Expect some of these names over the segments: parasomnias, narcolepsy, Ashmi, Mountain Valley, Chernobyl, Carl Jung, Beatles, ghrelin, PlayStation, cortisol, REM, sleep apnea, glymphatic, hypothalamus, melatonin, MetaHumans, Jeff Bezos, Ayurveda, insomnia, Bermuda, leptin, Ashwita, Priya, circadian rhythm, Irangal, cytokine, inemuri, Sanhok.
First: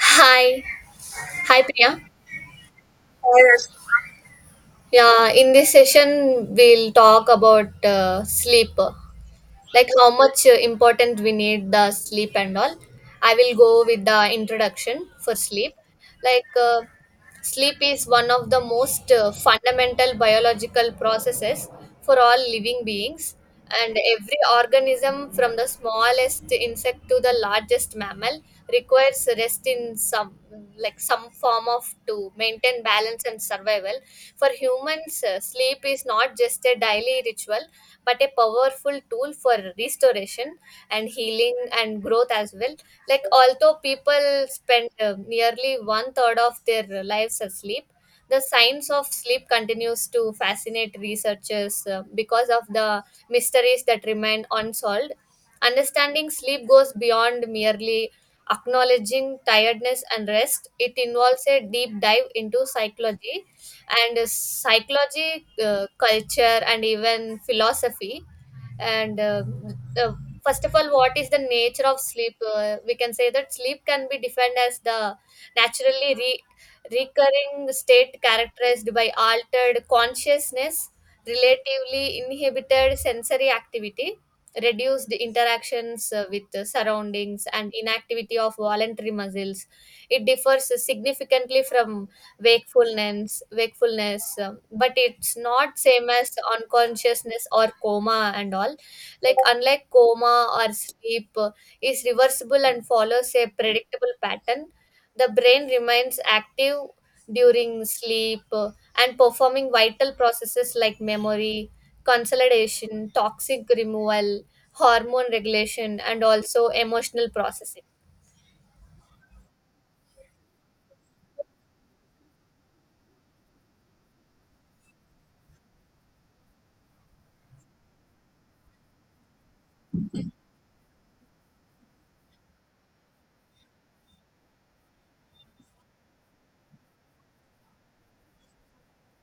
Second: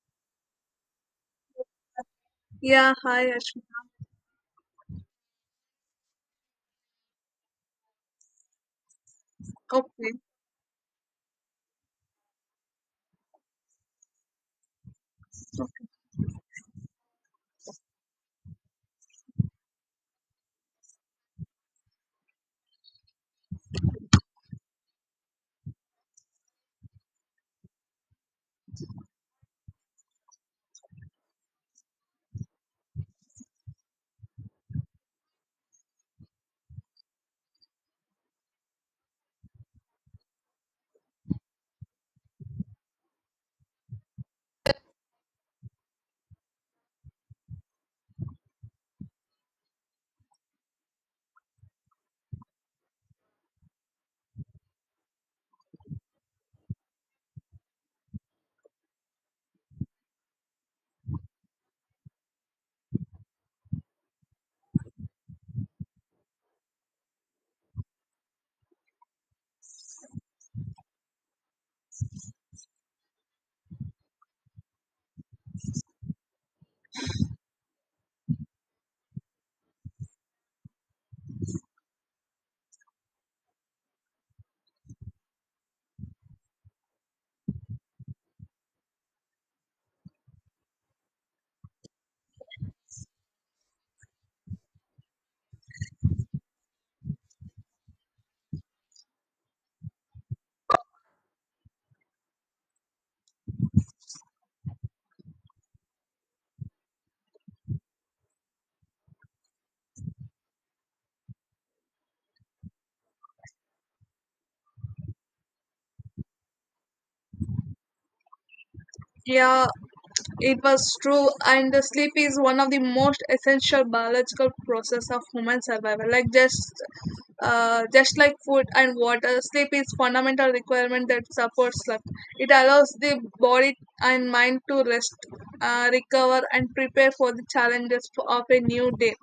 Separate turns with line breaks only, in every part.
Hi, hi Priya.
Yeah, hi, Ashmi.
Yeah, in this session we'll talk about sleep. Like how
Okay.
much important we need the sleep and all. I will go with the introduction for sleep. like uh, Sleep is one of the most fundamental biological processes for all living beings, and every organism from the smallest insect to the largest mammal requires rest in some, like some form of, to maintain balance and survival. For humans means sleep is not just a daily ritual but a powerful tool for restoration and healing and growth as well. Like although people spend nearly one third of their lives asleep, the science of sleep continues to fascinate researchers because of the mysteries that remain unsolved. Understanding sleep goes beyond merely acknowledging tiredness and rest. It involves a deep dive into psychology and culture, and even philosophy. And uh, First of all, what is the nature of sleep? We can say that sleep can be defined as the naturally re- recurring state characterized by altered consciousness, relatively inhibited sensory activity. Reduced interactions with the surroundings, and inactivity of voluntary muscles. It differs significantly from wakefulness, but it's not same as unconsciousness or coma and all. Like unlike coma or sleep, is reversible and follows a predictable pattern. The brain remains active during sleep, and performing vital processes like memory consolidation, toxic removal, hormone regulation, and also emotional processing.
Yeah, it was true. And the sleep is one of the most essential biological process of human survival. Just like food and water, sleep is fundamental requirement that supports life. It allows the body and mind to rest, recover, and prepare for the challenges of a new day.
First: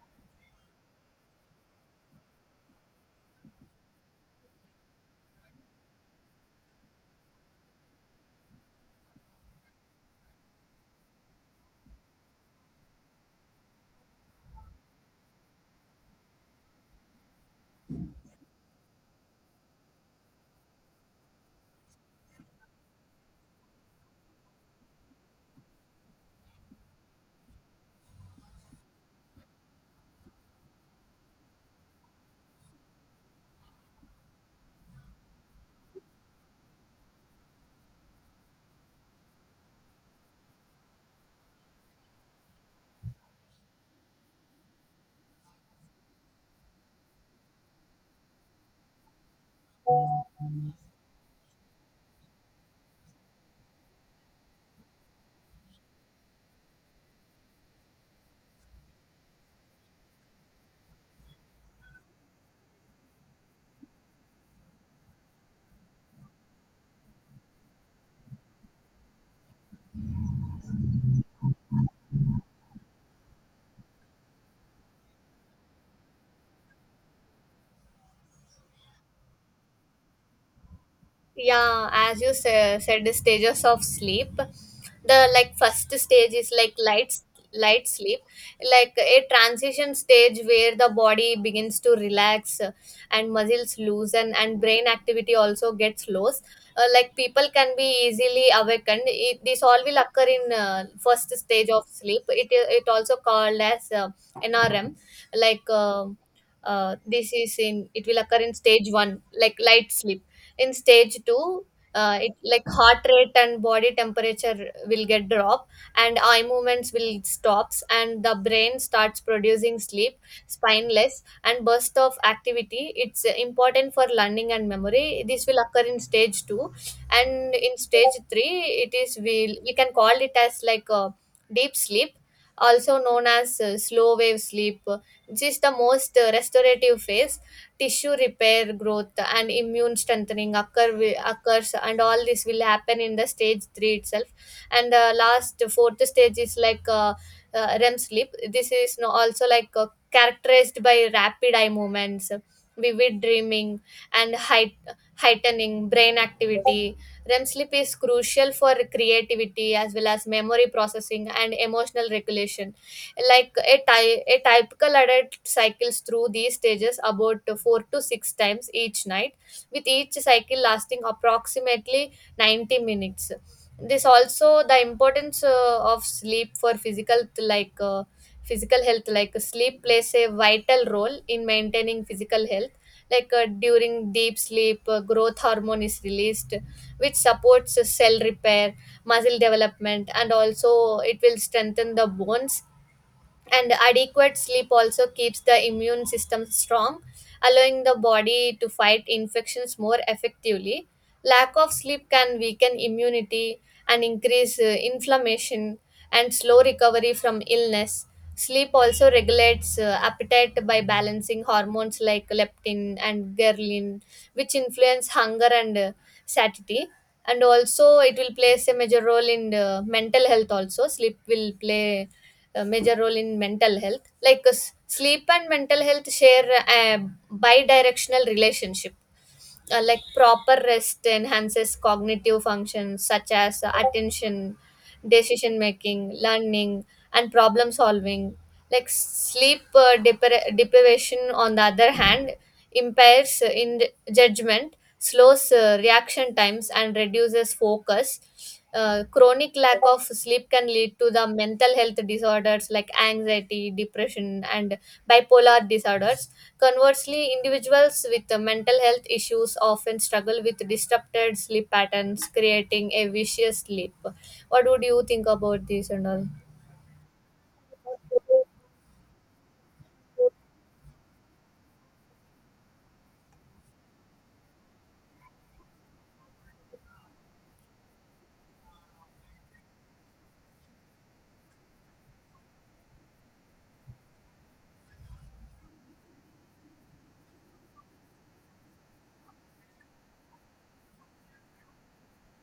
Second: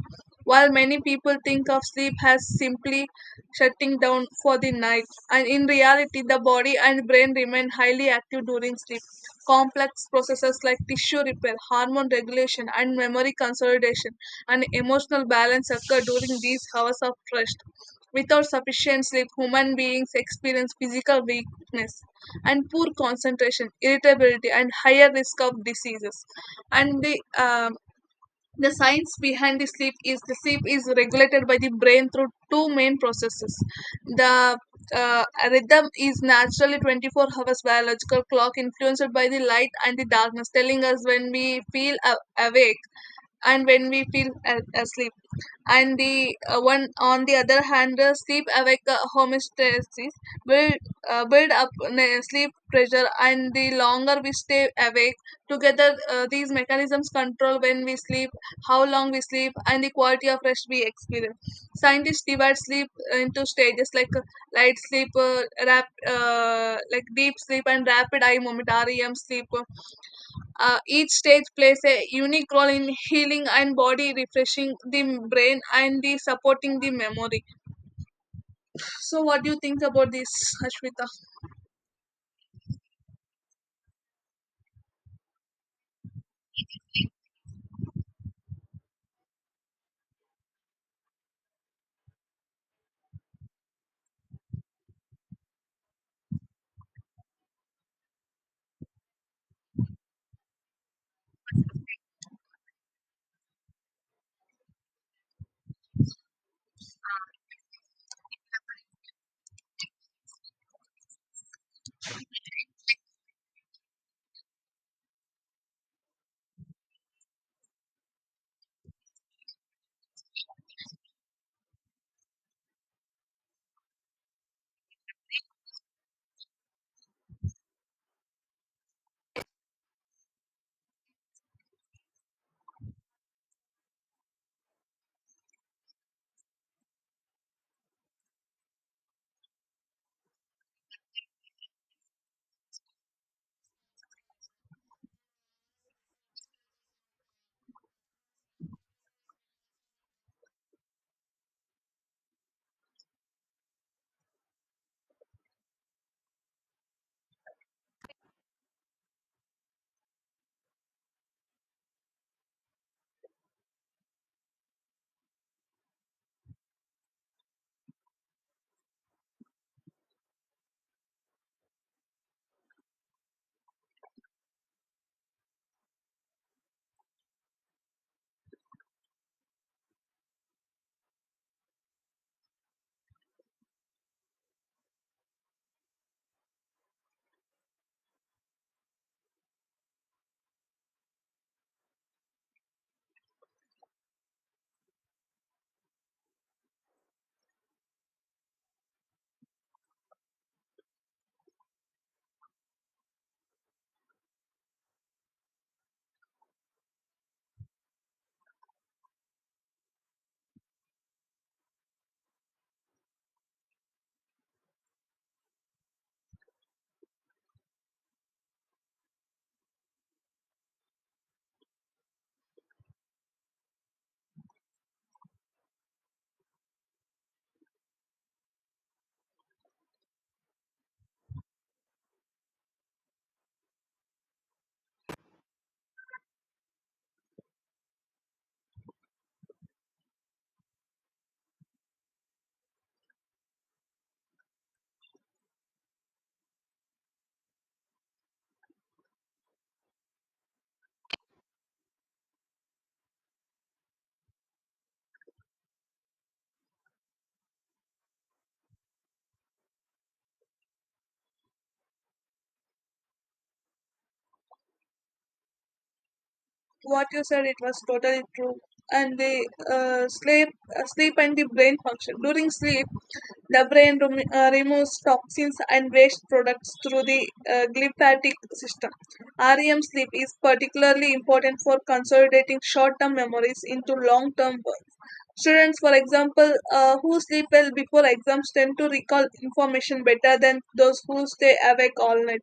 While many people think of sleep as simply shutting down for the night, and in reality, the body and brain remain highly active during sleep. Complex processes like tissue repair, hormone regulation, and memory consolidation and emotional balance occur during these hours of rest. Without sufficient sleep, human beings experience physical weakness and poor concentration, irritability, and higher risk of diseases. And the science behind the sleep is regulated by the brain through two main processes. The uh, rhythm is naturally 24 hours biological clock influenced by the light and the darkness, telling us when we feel awake and when we feel asleep. And the one on the other hand, sleep awake homeostasis build build up sleep pressure, and the longer we stay awake together, these mechanisms control when we sleep, how long we sleep, and the quality of rest we experience. Scientists divide sleep into stages like deep sleep and rapid eye momentarium sleep. Each stage plays a unique role in healing and body refreshing the brain and the supporting the memory. So what do you think about this, Ashwita?
Yeah, as you said the stages of sleep, the like first stage is like light sleep, like a transition stage where the body begins to relax, and muscles loosen and brain activity also gets lows. Like people can be easily awakened. It, this all will occur in first stage of sleep. It also called as nrm, like um this is in, it will occur in stage 1 like light sleep. In stage 2, it like heart rate and body temperature will get drop and eye movements will stops, and the brain starts producing sleep spineless and burst of activity. It's important for learning and memory. This will occur in stage 2. And in stage 3, it is we can call it as like a deep sleep, also known as slow wave sleep. This is the most restorative phase. Tissue repair, growth and immune strengthening occurs, and all this will happen in the stage 3 itself. And the last fourth stage is REM sleep. This is no, also like characterized by rapid eye movements, vivid dreaming, and heightening brain activity. REM sleep is crucial for creativity as well as memory processing and emotional regulation. Like a a typical adult cycles through these stages about 4 to 6 times each night, with each cycle lasting approximately 90 minutes. This also the importance of sleep for physical, physical health. Like sleep plays a vital role in maintaining physical health. During deep sleep, growth hormone is released which supports cell repair, muscle development, and also it will strengthen the bones. And adequate sleep also keeps the immune system strong, allowing the body to fight infections more effectively. Lack of sleep can weaken immunity and increase inflammation and slow recovery from illness. Sleep also regulates appetite by balancing hormones like leptin and ghrelin, which influence hunger and satiety. And also it will play a major role in mental health. Also sleep will play a major role in mental health. Sleep and mental health share a bi-directional relationship. Like proper rest enhances cognitive functions such as attention, decision making, learning, and problem solving. Like sleep deprivation, on the other hand, impairs in judgment, slows reaction times, and reduces focus. Chronic lack of sleep can lead to the mental health disorders like anxiety, depression, and bipolar disorders. Conversely, individuals with mental health issues often struggle with disrupted sleep patterns, creating a vicious loop. What would you think about this and all?
What you said it was totally true. And the sleep and the brain function during sleep. The brain removes toxins and waste products through the glymphatic system. REM sleep is particularly important for consolidating short term memories into long term ones. Students, for example, who sleep well before exams tend to recall information better than those who stay awake all night.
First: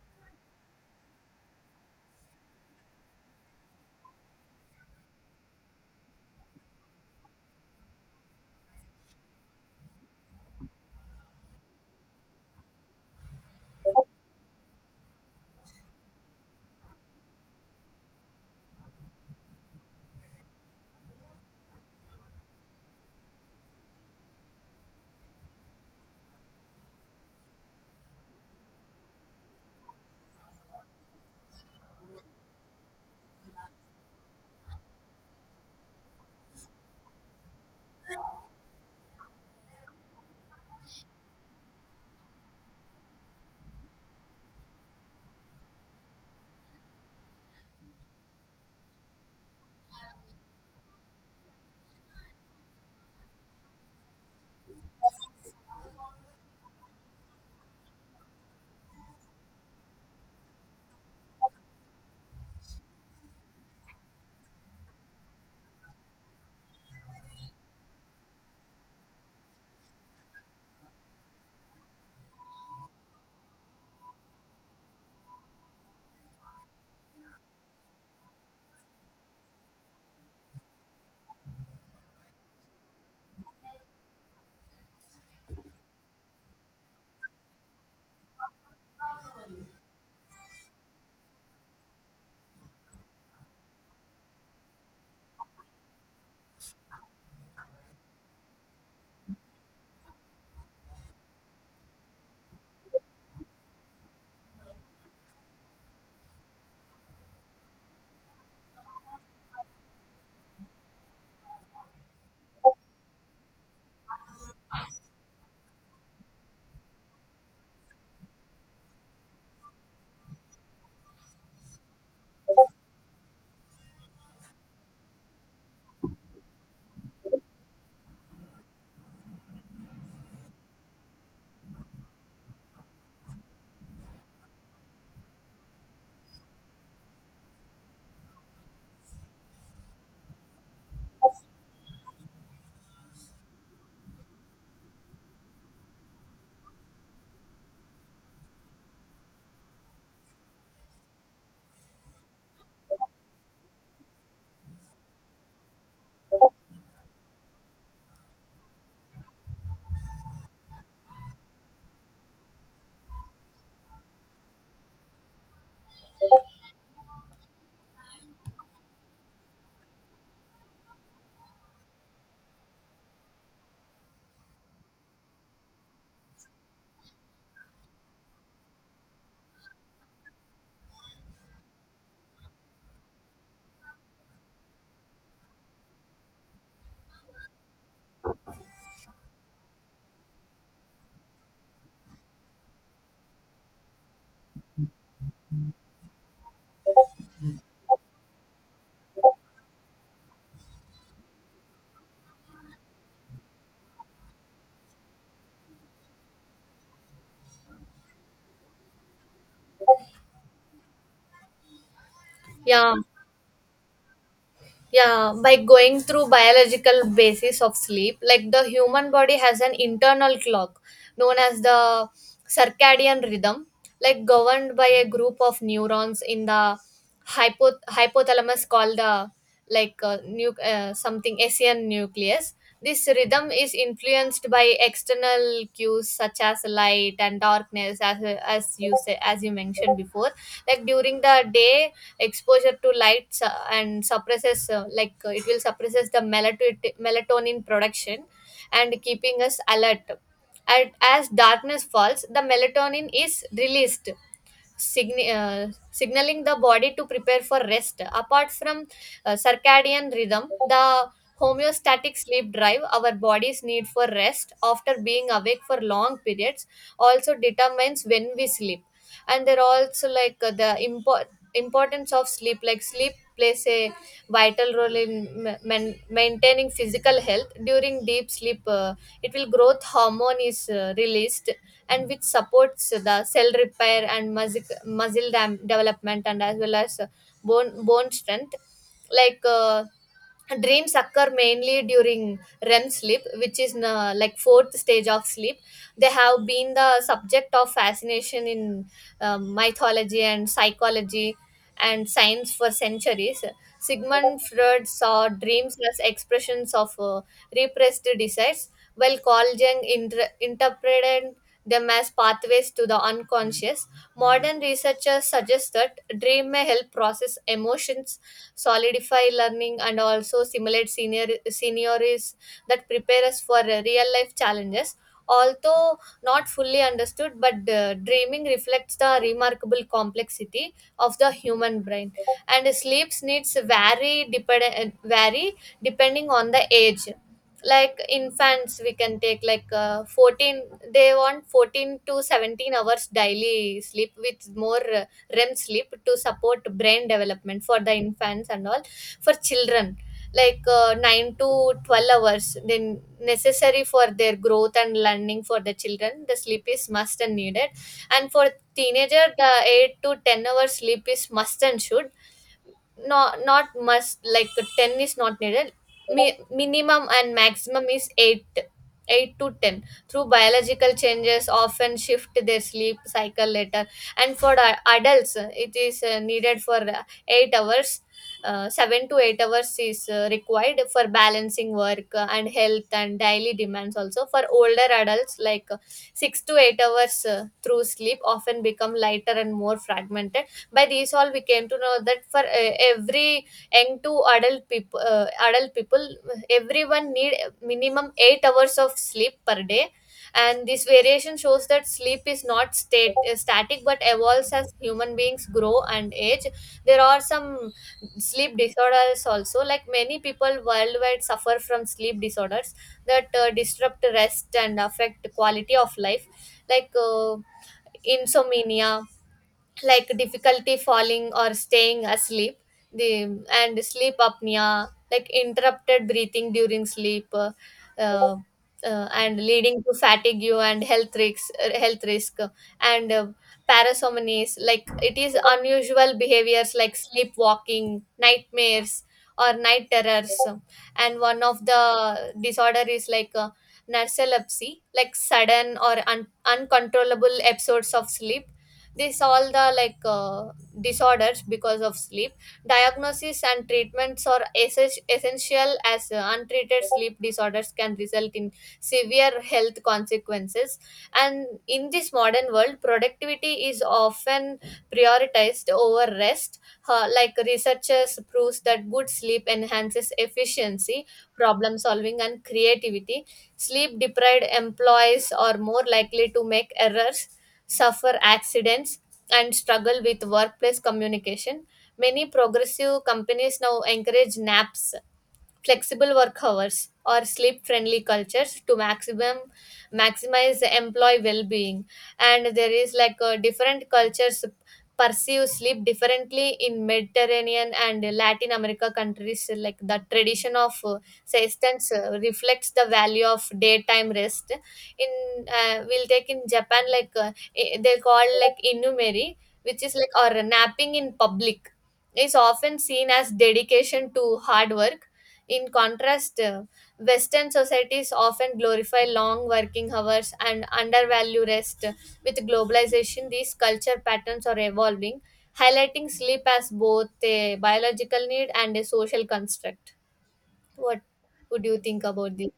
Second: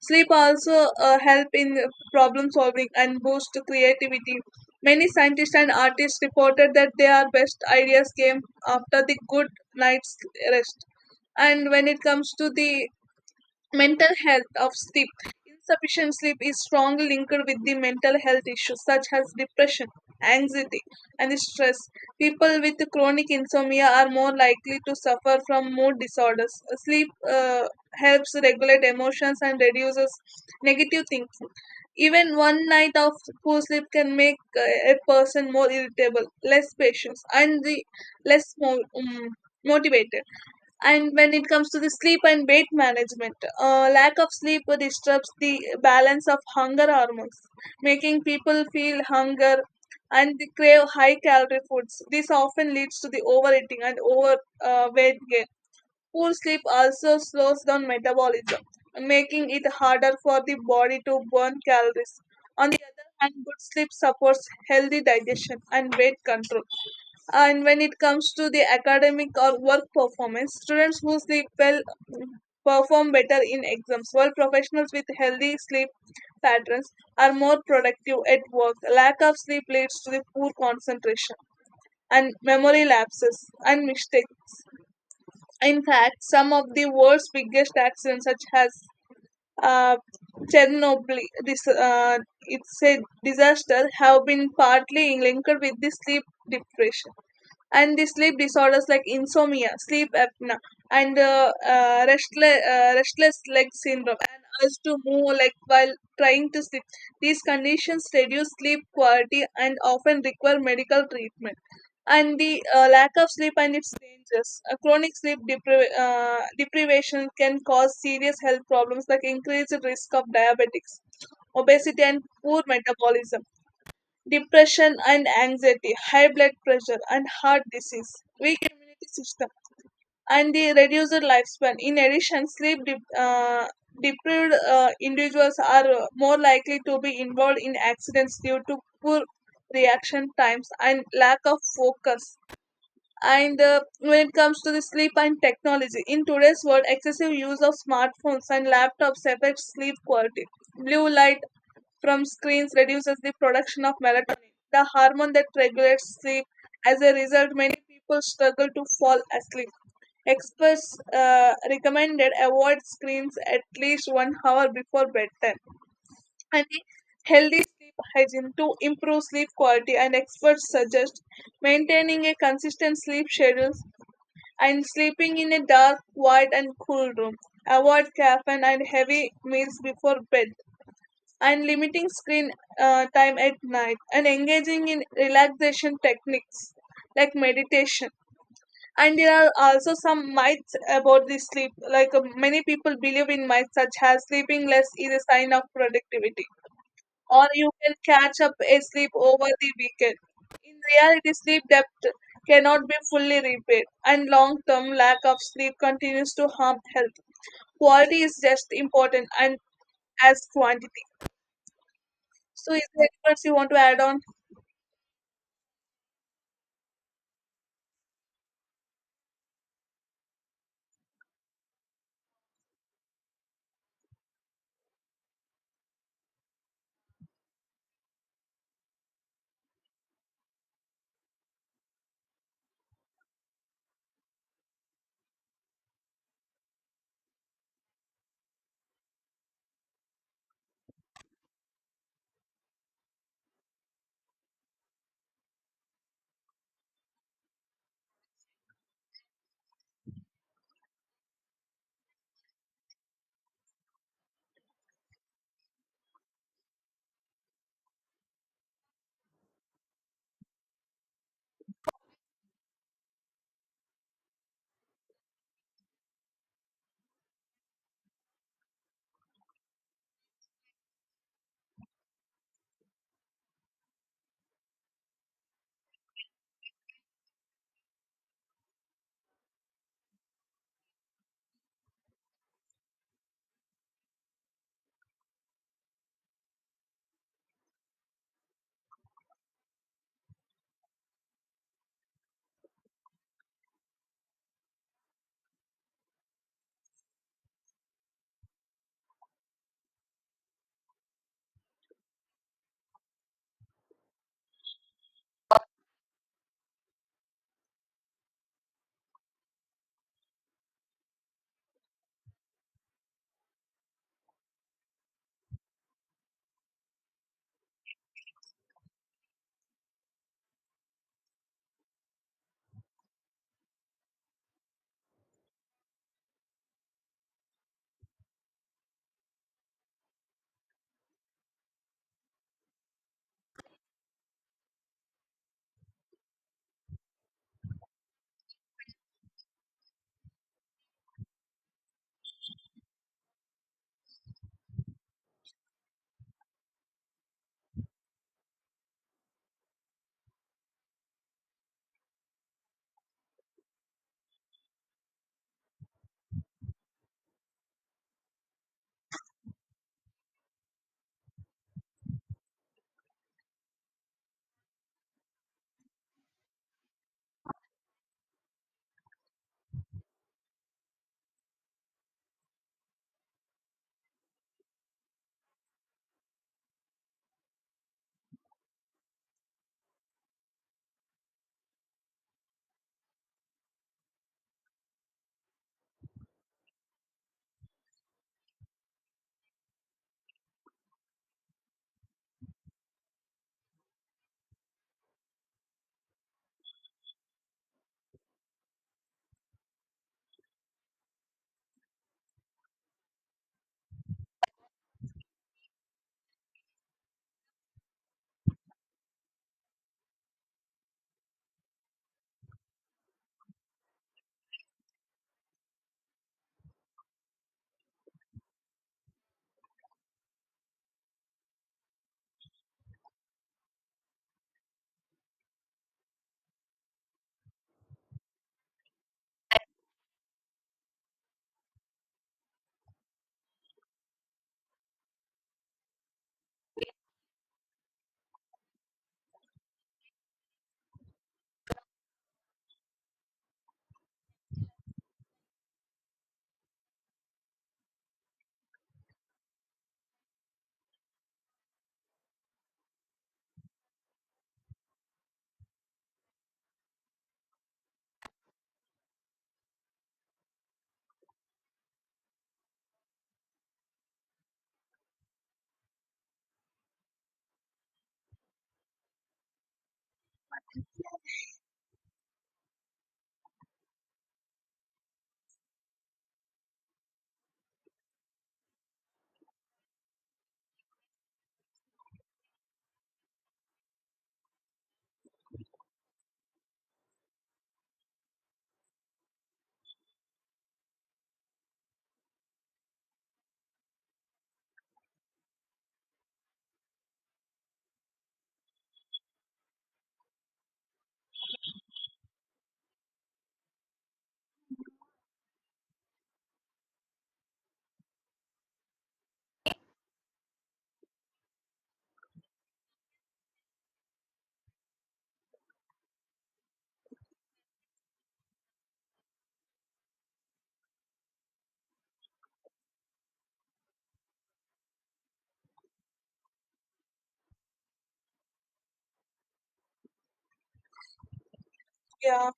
Sleep also help in problem solving and boost creativity. Many scientists and artists reported that their best ideas came after the good night's rest. And when it comes to the mental health of sleep, insufficient sleep is strongly linked with the mental health issues such as depression, anxiety, and stress. People with chronic insomnia are more likely to suffer from mood disorders. Sleep helps regulate emotions and reduces negative thinking. Even one night of poor sleep can make a person more irritable, less patient, and less mo- um, motivated. And when it comes to the sleep and weight management, lack of sleep disrupts the balance of hunger hormones, making people feel hunger and they crave high calorie foods. This often leads to the overeating and over weight gain. Poor sleep also slows down metabolism, making it harder for the body to burn calories. On the other hand, good sleep supports healthy digestion and weight control. And when it comes to the academic or work performance, students who sleep well mm, perform better in exams, while professionals with healthy sleep patterns are more productive at work. Lack of sleep leads to the poor concentration and memory lapses and mistakes. In fact, some of the world's biggest accidents, such as uh, Chernobyl, this it's a disaster, have been partly linked with the sleep depression and the sleep disorders like insomnia, sleep apnea, and restless leg syndrome, and urge to move like while trying to sleep. These conditions reduce sleep quality and often require medical treatment. And the lack of sleep and its dangers. Chronic sleep deprivation can cause serious health problems like increased risk of diabetics, obesity, and poor metabolism, depression and anxiety, high blood pressure and heart disease, weak immunity system, and the reduced lifespan. In addition, deprived individuals are more likely to be involved in accidents due to poor reaction times and lack of focus. And when it comes to the sleep and technology, in today's world, excessive use of smartphones and laptops affects sleep quality. Blue light from screens reduces the production of melatonin, the hormone that regulates sleep. As a result, many people struggle to fall asleep. Experts recommended avoid screens at least 1 hour before bedtime. And healthy sleep hygiene to improve sleep quality. And experts suggest maintaining a consistent sleep schedule and sleeping in a dark, quiet, and cool room. Avoid caffeine and heavy meals before bed and limiting screen time at night and engaging in relaxation techniques like meditation. And there are also some myths about the sleep, like many people believe in myths such as sleeping less is a sign of productivity or you can catch up a sleep over the weekend. In reality, sleep depth cannot be fully repaid and long term lack of sleep continues to harm health. Quality is just important and as quantity. So is
Yeah,
there anything else you want to add on?
yeah, by going through biological basis of sleep. Like the human body has an internal clock known as the circadian rhythm, governed by a group of neurons in the hypothalamus called the something asian nucleus. This rhythm is influenced by external cues such as light and darkness, as you say, as you mentioned before. Like during the day, exposure to lights and suppresses, it will suppresses the melatonin production and keeping us alert. And as darkness falls, the melatonin is released, signaling the body to prepare for rest. Apart from circadian rhythm, the homeostatic sleep drive, our bodies need for rest after being awake for long periods, also determines when we sleep. And there are also importance of sleep. Like sleep plays a vital role in maintaining physical health. During deep sleep, it will growth hormone is released, and which supports the cell repair and development, and as well as bone strength. like uh, Dreams occur mainly during REM sleep, which is like fourth stage of sleep. They have been the subject of fascination in mythology and psychology and science for centuries. Sigmund Freud saw dreams as expressions of repressed desires, while Carl Jung interpreted them as pathways to the unconscious. Modern researchers suggest that dream may help process emotions, solidify learning, and also simulate senior seniors that prepare us for real life challenges. Although not fully understood, but dreaming reflects the remarkable complexity of the human brain. And sleep's needs vary depending on the age. Like infants, we can take like uh, 14 they want 14 to 17 hours daily sleep, with more REM sleep to support brain development for the infants and all. For children, like 9 to 12 hours then necessary for their growth and learning. For the children the sleep is must and needed. And for teenager, the 8 to 10 hours sleep is must and should, not not must, like 10 is not needed. Minimum and maximum is 8, 8 to 10. Through biological changes often shift their sleep cycle later. And for adults, it is needed for uh, 8 hours uh, 7 to 8 hours is required for balancing work and health and daily demands. Also for older adults, like 6 to 8 hours, through sleep often become lighter and more fragmented. By these all we came to know that for every young to adult people everyone need minimum 8 hours of sleep per day. And this variation shows that sleep is not static but evolves as human beings grow and age. There are some sleep disorders also. Like many people worldwide suffer from sleep disorders that disrupt rest and affect quality of life. Like insomnia, like difficulty falling or staying asleep. The and Sleep apnea, like interrupted breathing during sleep, uh, and leading to fatigue and health risk. And parasomnias, like it is unusual behaviors like sleepwalking, nightmares, or night terrors. And one of the disorder is like narcolepsy, like sudden or uncontrollable episodes of sleep. This all the disorders because of sleep. Diagnosis and treatments are essential, as untreated sleep disorders can result in severe health consequences. And in this modern world, productivity is often prioritized over rest. Like researchers proves that good sleep enhances efficiency, problem solving, and creativity. Sleep deprived employees are more likely to make errors, suffer accidents, and struggle with workplace communication. Many progressive companies now encourage naps, flexible work hours, or sleep friendly cultures to maximum maximize employee well-being. And there is like different cultures perceive sleep differently. In Mediterranean and Latin America countries, like the tradition of siestans reflects the value of daytime rest. In we'll take in Japan, like they call like inumeri, which is like or napping in public, is often seen as dedication to hard work. In contrast, Western societies often glorify long working hours and undervalue rest. With globalization, these culture patterns are evolving, highlighting sleep as both a biological need and a social construct. What would you think about this?
Yeah,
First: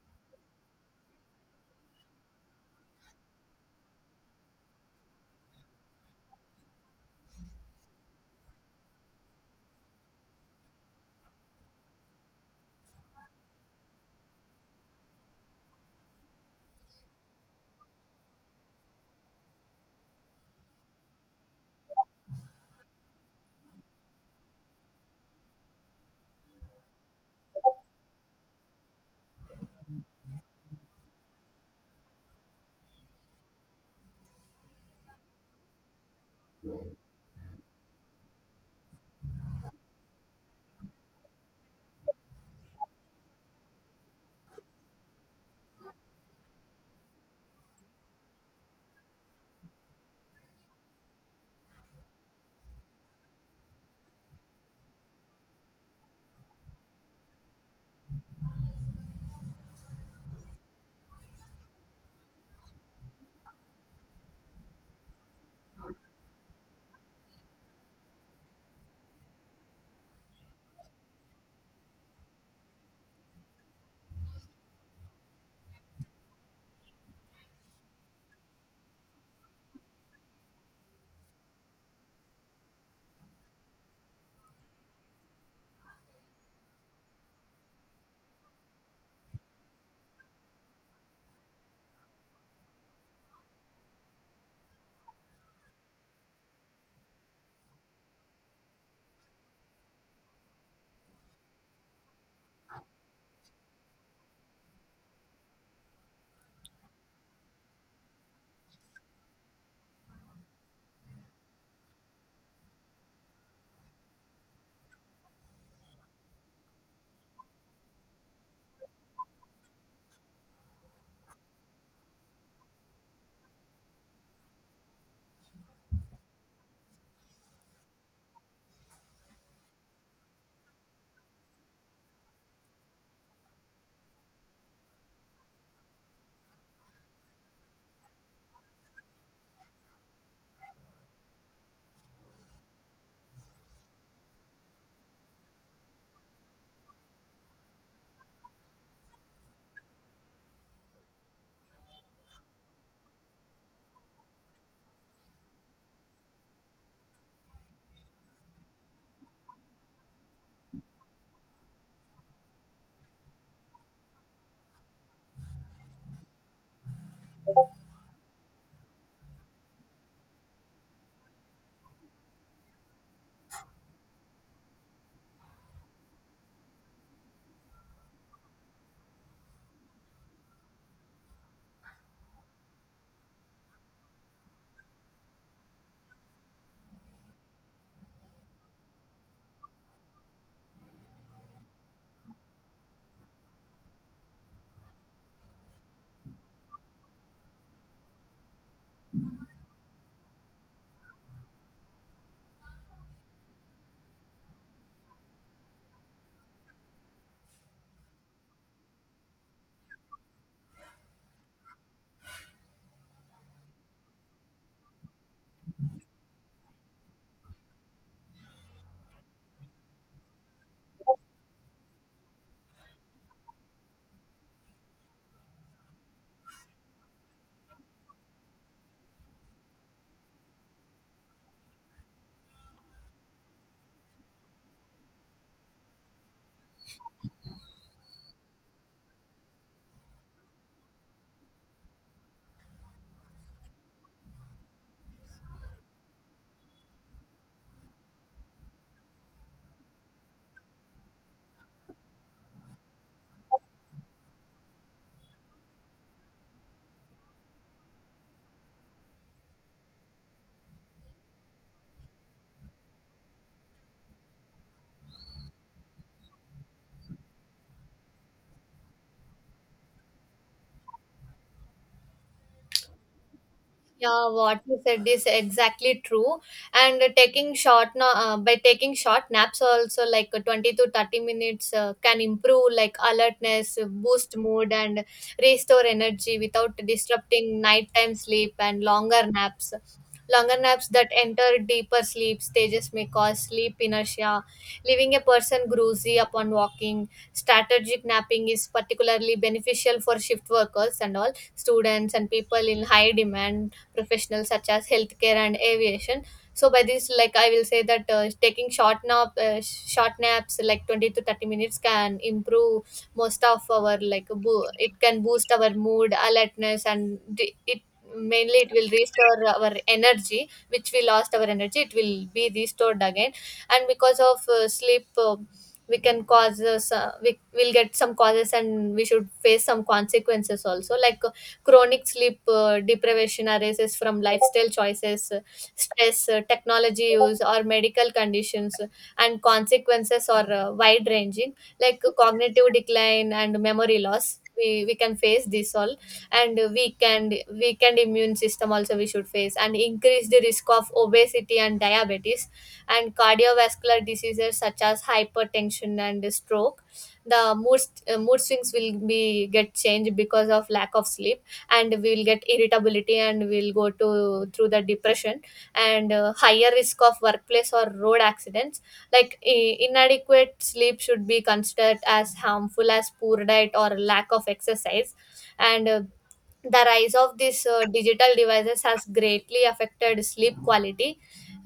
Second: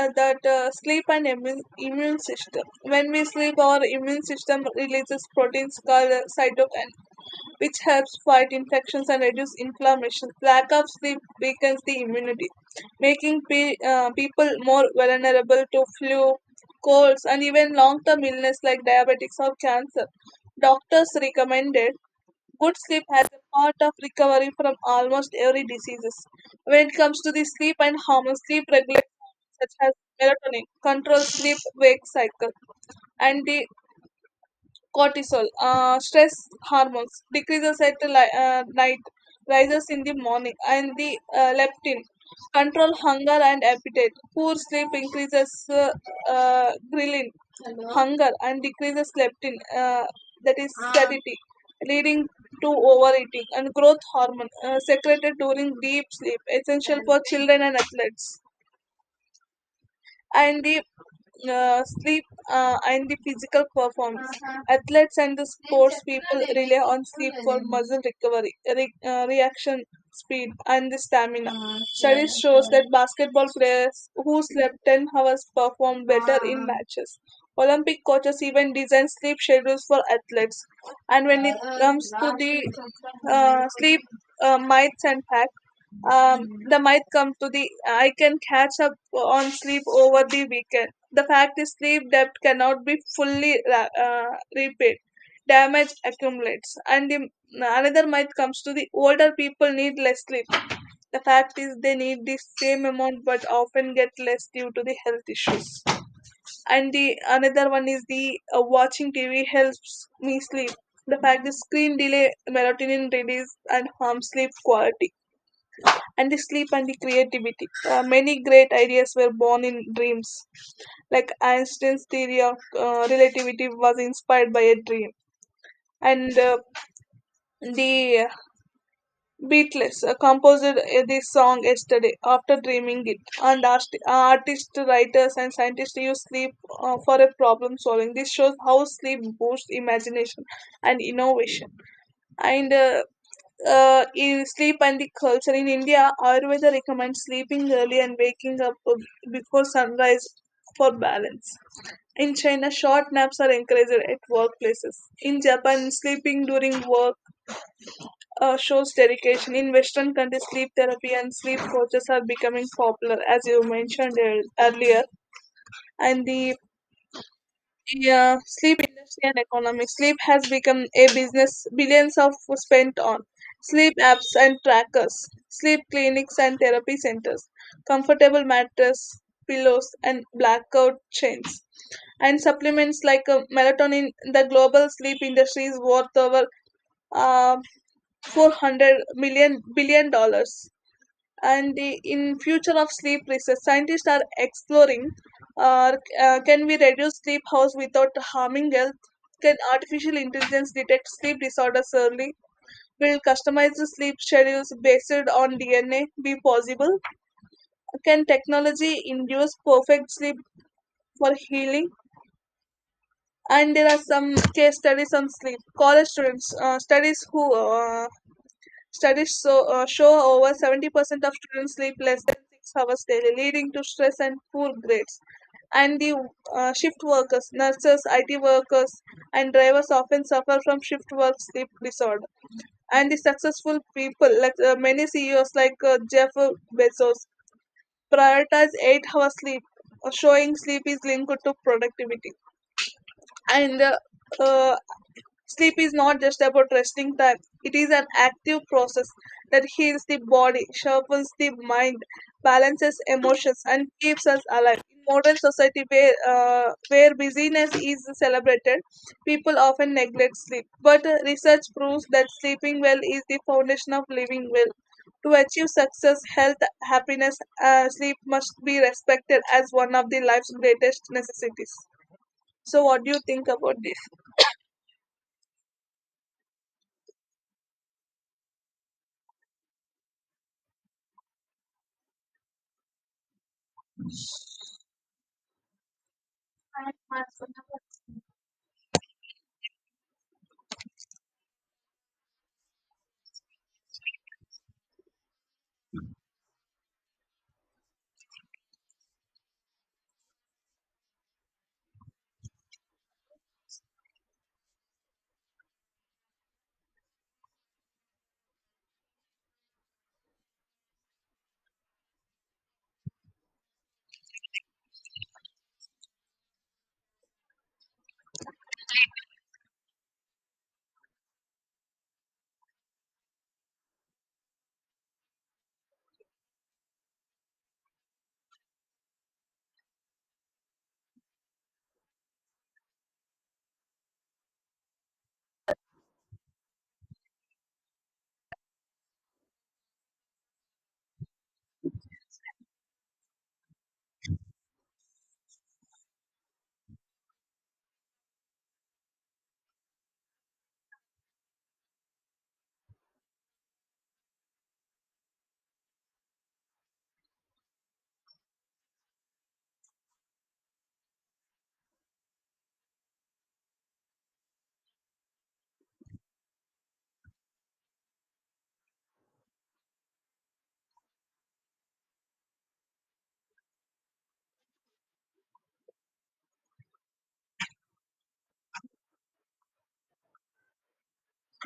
that sleep and immune system. When we sleep, our immune system releases proteins called cytokine, which helps fight infections and reduce inflammation. Lack of sleep weakens the immunity, making people more vulnerable to flu, colds, and even long-term illness like diabetics or cancer. Doctors recommended good sleep has a part of recovery from almost every diseases. When it comes to the sleep and hormones, sleep regulates hormones such as melatonin, controls sleep-wake cycle, and the cortisol, stress hormones, decreases at night, rises in the morning, and the leptin, control hunger and appetite. Poor sleep increases ghrelin, hunger, and decreases leptin, that is satiety, leading to overeating, and growth hormone secreted during deep sleep, essential for children and athletes. And the sleep and the physical performance. Athletes and the sports people rely on sleep for muscle recovery, reaction speed, and the stamina. Studies shows that basketball players who slept 10 hours perform better in matches. Olympic coaches even design sleep schedules for athletes. And when it comes to the sleep myths and facts, they might come to the I can catch up on sleep over the weekend. The fact is, sleep debt cannot be fully repaid. Damage accumulates, and the another might comes to the older people need less sleep. The fact is, they need the same amount but often get less due to the health issues. And the another one is the watching TV helps me sleep. The fact is, screen delay melatonin release and harm sleep quality. And the sleep and the creativity. Many great ideas were born in dreams, like Einstein's theory of relativity was inspired by a dream. And the Beatles composed this song yesterday after dreaming it. And artists, writers, and scientists use sleep for a problem solving. This shows how sleep boosts imagination and innovation. And in sleep and the culture in India, Ayurveda recommends sleeping early and waking up before sunrise for balance. In China, short naps are encouraged at workplaces. In Japan, sleeping during work shows dedication. In Western countries, sleep therapy and sleep coaches are becoming popular, as you mentioned earlier. And the yeah, sleep industry and economics. Sleep has become a business, billions of spent on sleep apps and trackers, sleep clinics and therapy centers, comfortable mattress, pillows and blackout chains, and supplements like melatonin. The global sleep industry is worth over uh, 400 million billion dollars. And the in future of sleep research, scientists are exploring uh, can we reduce sleep hours without harming health, can artificial intelligence detect sleep disorders early, will customized sleep schedules based on dna be possible, can technology induce perfect sleep for healing. And there are some case studies on sleep. College students studies who Studies so, show over 70% of students sleep less than 6 hours daily, leading to stress and poor grades. And the shift workers, nurses, IT workers, and drivers often suffer from shift work sleep disorder. And the successful people, like many CEOs like Jeff Bezos, prioritize 8 hour sleep, showing sleep is linked to productivity. And uh, sleep is not just about resting time, it is an active process that heals the body, sharpens the mind, balances emotions, and keeps us alive. In modern society where busyness is celebrated, people often neglect sleep. But research proves that sleeping well is the foundation of living well. To achieve success, health, happiness, sleep must be respected as one of the life's greatest necessities. So, what do you think about this?
Yeah, what you said is exactly true. And by taking short naps also, like 20 to 30 minutes can improve like alertness, boost mood and restore energy without disrupting nighttime sleep and longer naps. Longer naps that enter deeper sleep stages may cause sleep inertia, leaving a person groozy upon walking. Strategic napping is particularly beneficial for shift workers and all students and people in high demand professionals such as healthcare and aviation. So by this, like I will say that short naps like 20 to 30 minutes can improve most of our it can boost our mood, alertness, and it mainly it will restore our energy which we lost. Our energy it will be restored again. And because of sleep we can cause so- we will get some causes and we should face some consequences also. Like chronic sleep deprivation arises from lifestyle choices, stress, technology use, or medical conditions, and consequences are wide ranging. Like cognitive decline and memory loss. We can face this all, and weakened immune system also we should face, and increased risk of obesity and diabetes, and cardiovascular diseases such as hypertension and stroke. the mood, Mood swings will be get changed because of lack of sleep, and we'll get irritability, and we'll go to through the depression. And higher risk of workplace or road accidents. Like inadequate sleep should be considered as harmful as poor diet or lack of exercise. And the rise of these digital devices has greatly affected sleep quality.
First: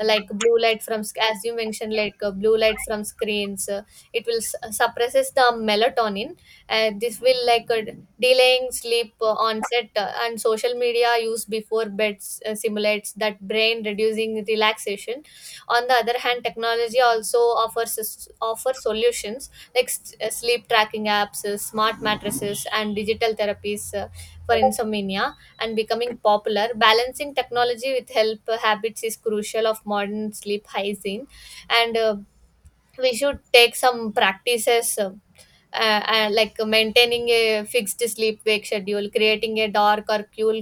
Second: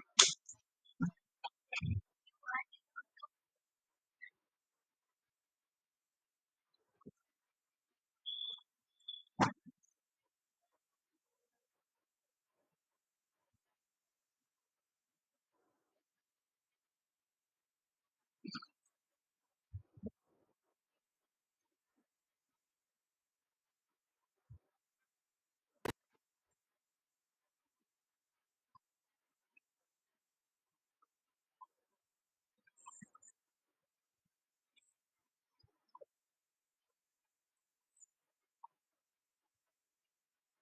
Like blue as you mentioned, like blue light from screens, suppresses the melatonin, and this will like delaying sleep onset. And social media use before bed simulates that brain, reducing relaxation. On the other hand, technology also offers offers solutions like sleep tracking apps, smart mattresses and digital therapies for insomnia and becoming popular. Balancing technology with health habits is crucial of modern sleep hygiene. And we should take some practices. Like maintaining a fixed sleep wake schedule, creating a dark or cool,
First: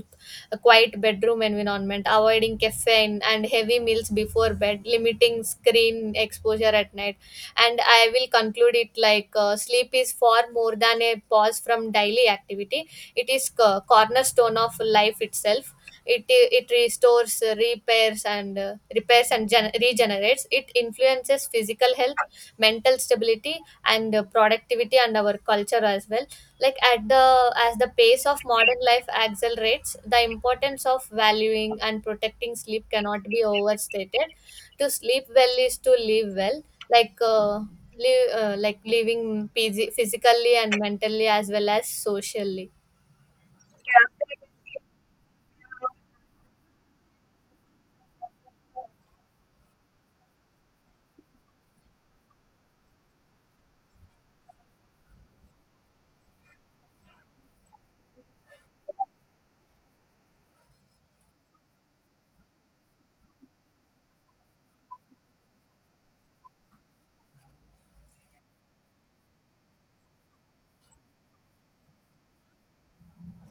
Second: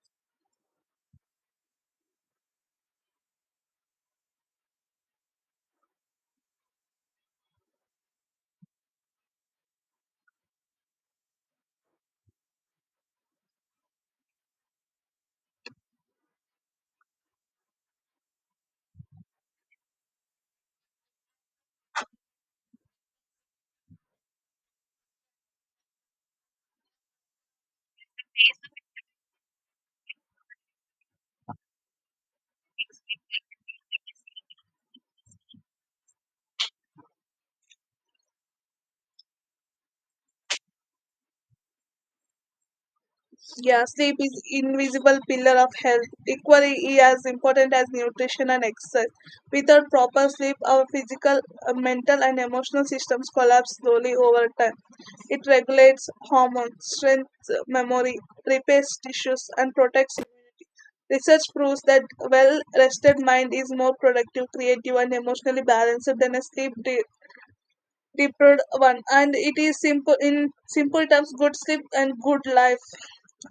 a quiet bedroom environment, avoiding caffeine and heavy meals before bed, limiting screen exposure at night. And I will conclude it like sleep is far more than a pause from daily activity, it is cornerstone of life itself. It restores, repairs and regenerates. It influences physical health, mental stability, and productivity, and our culture as well. Like at the As the pace of modern life accelerates, the importance of valuing and protecting sleep cannot be overstated. To sleep well is to live well. like uh, Live, like living physically and mentally as well as socially.
Yeah, sleep is invisible pillar of health, equally as important as nutrition and exercise. Without proper sleep, our physical, mental, and emotional systems collapse slowly over time. It regulates hormones, strength, memory, repairs tissues, and protects immunity. Research proves that well-rested mind is more productive, creative, and emotionally balanced than a deprived one. And it is simple in simple terms, good sleep and good life.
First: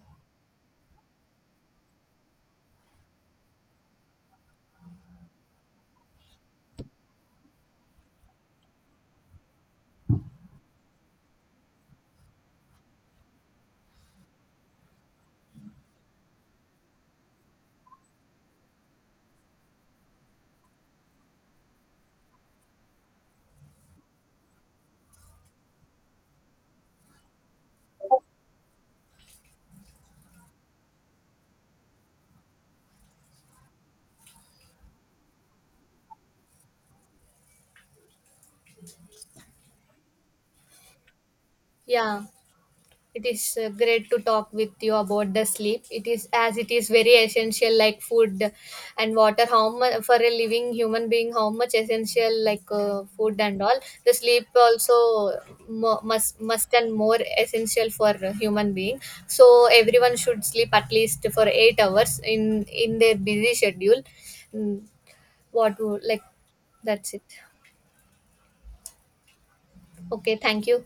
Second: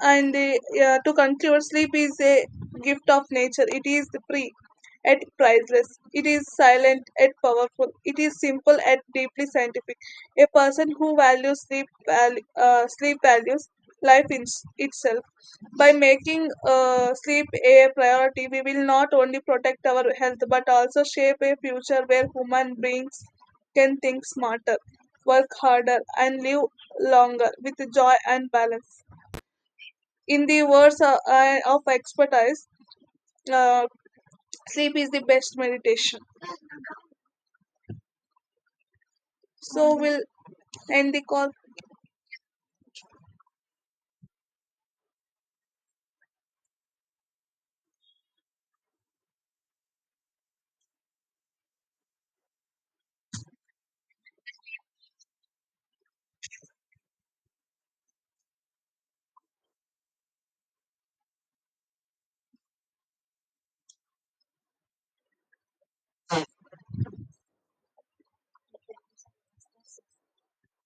And they, yeah, to conclude, sleep is a gift of nature, it is free at priceless, it is silent at powerful, it is simple at deeply scientific. A person who values sleep values life in itself. By making sleep a priority, we will not only protect our health but also shape a future where human beings can think smarter, work harder, and live longer with joy and balance. In the words of expertise, uh, sleep is the best meditation. So we'll end the call.
Yeah, it is great to talk with you about the sleep. It is, as it is very essential, like food and water. How much for a living human being, how much essential, like food and all. The sleep also must and more essential for a human being. So everyone should sleep at least for 8 hours in their busy schedule. Mm, what would, like that's it. Okay, thank you.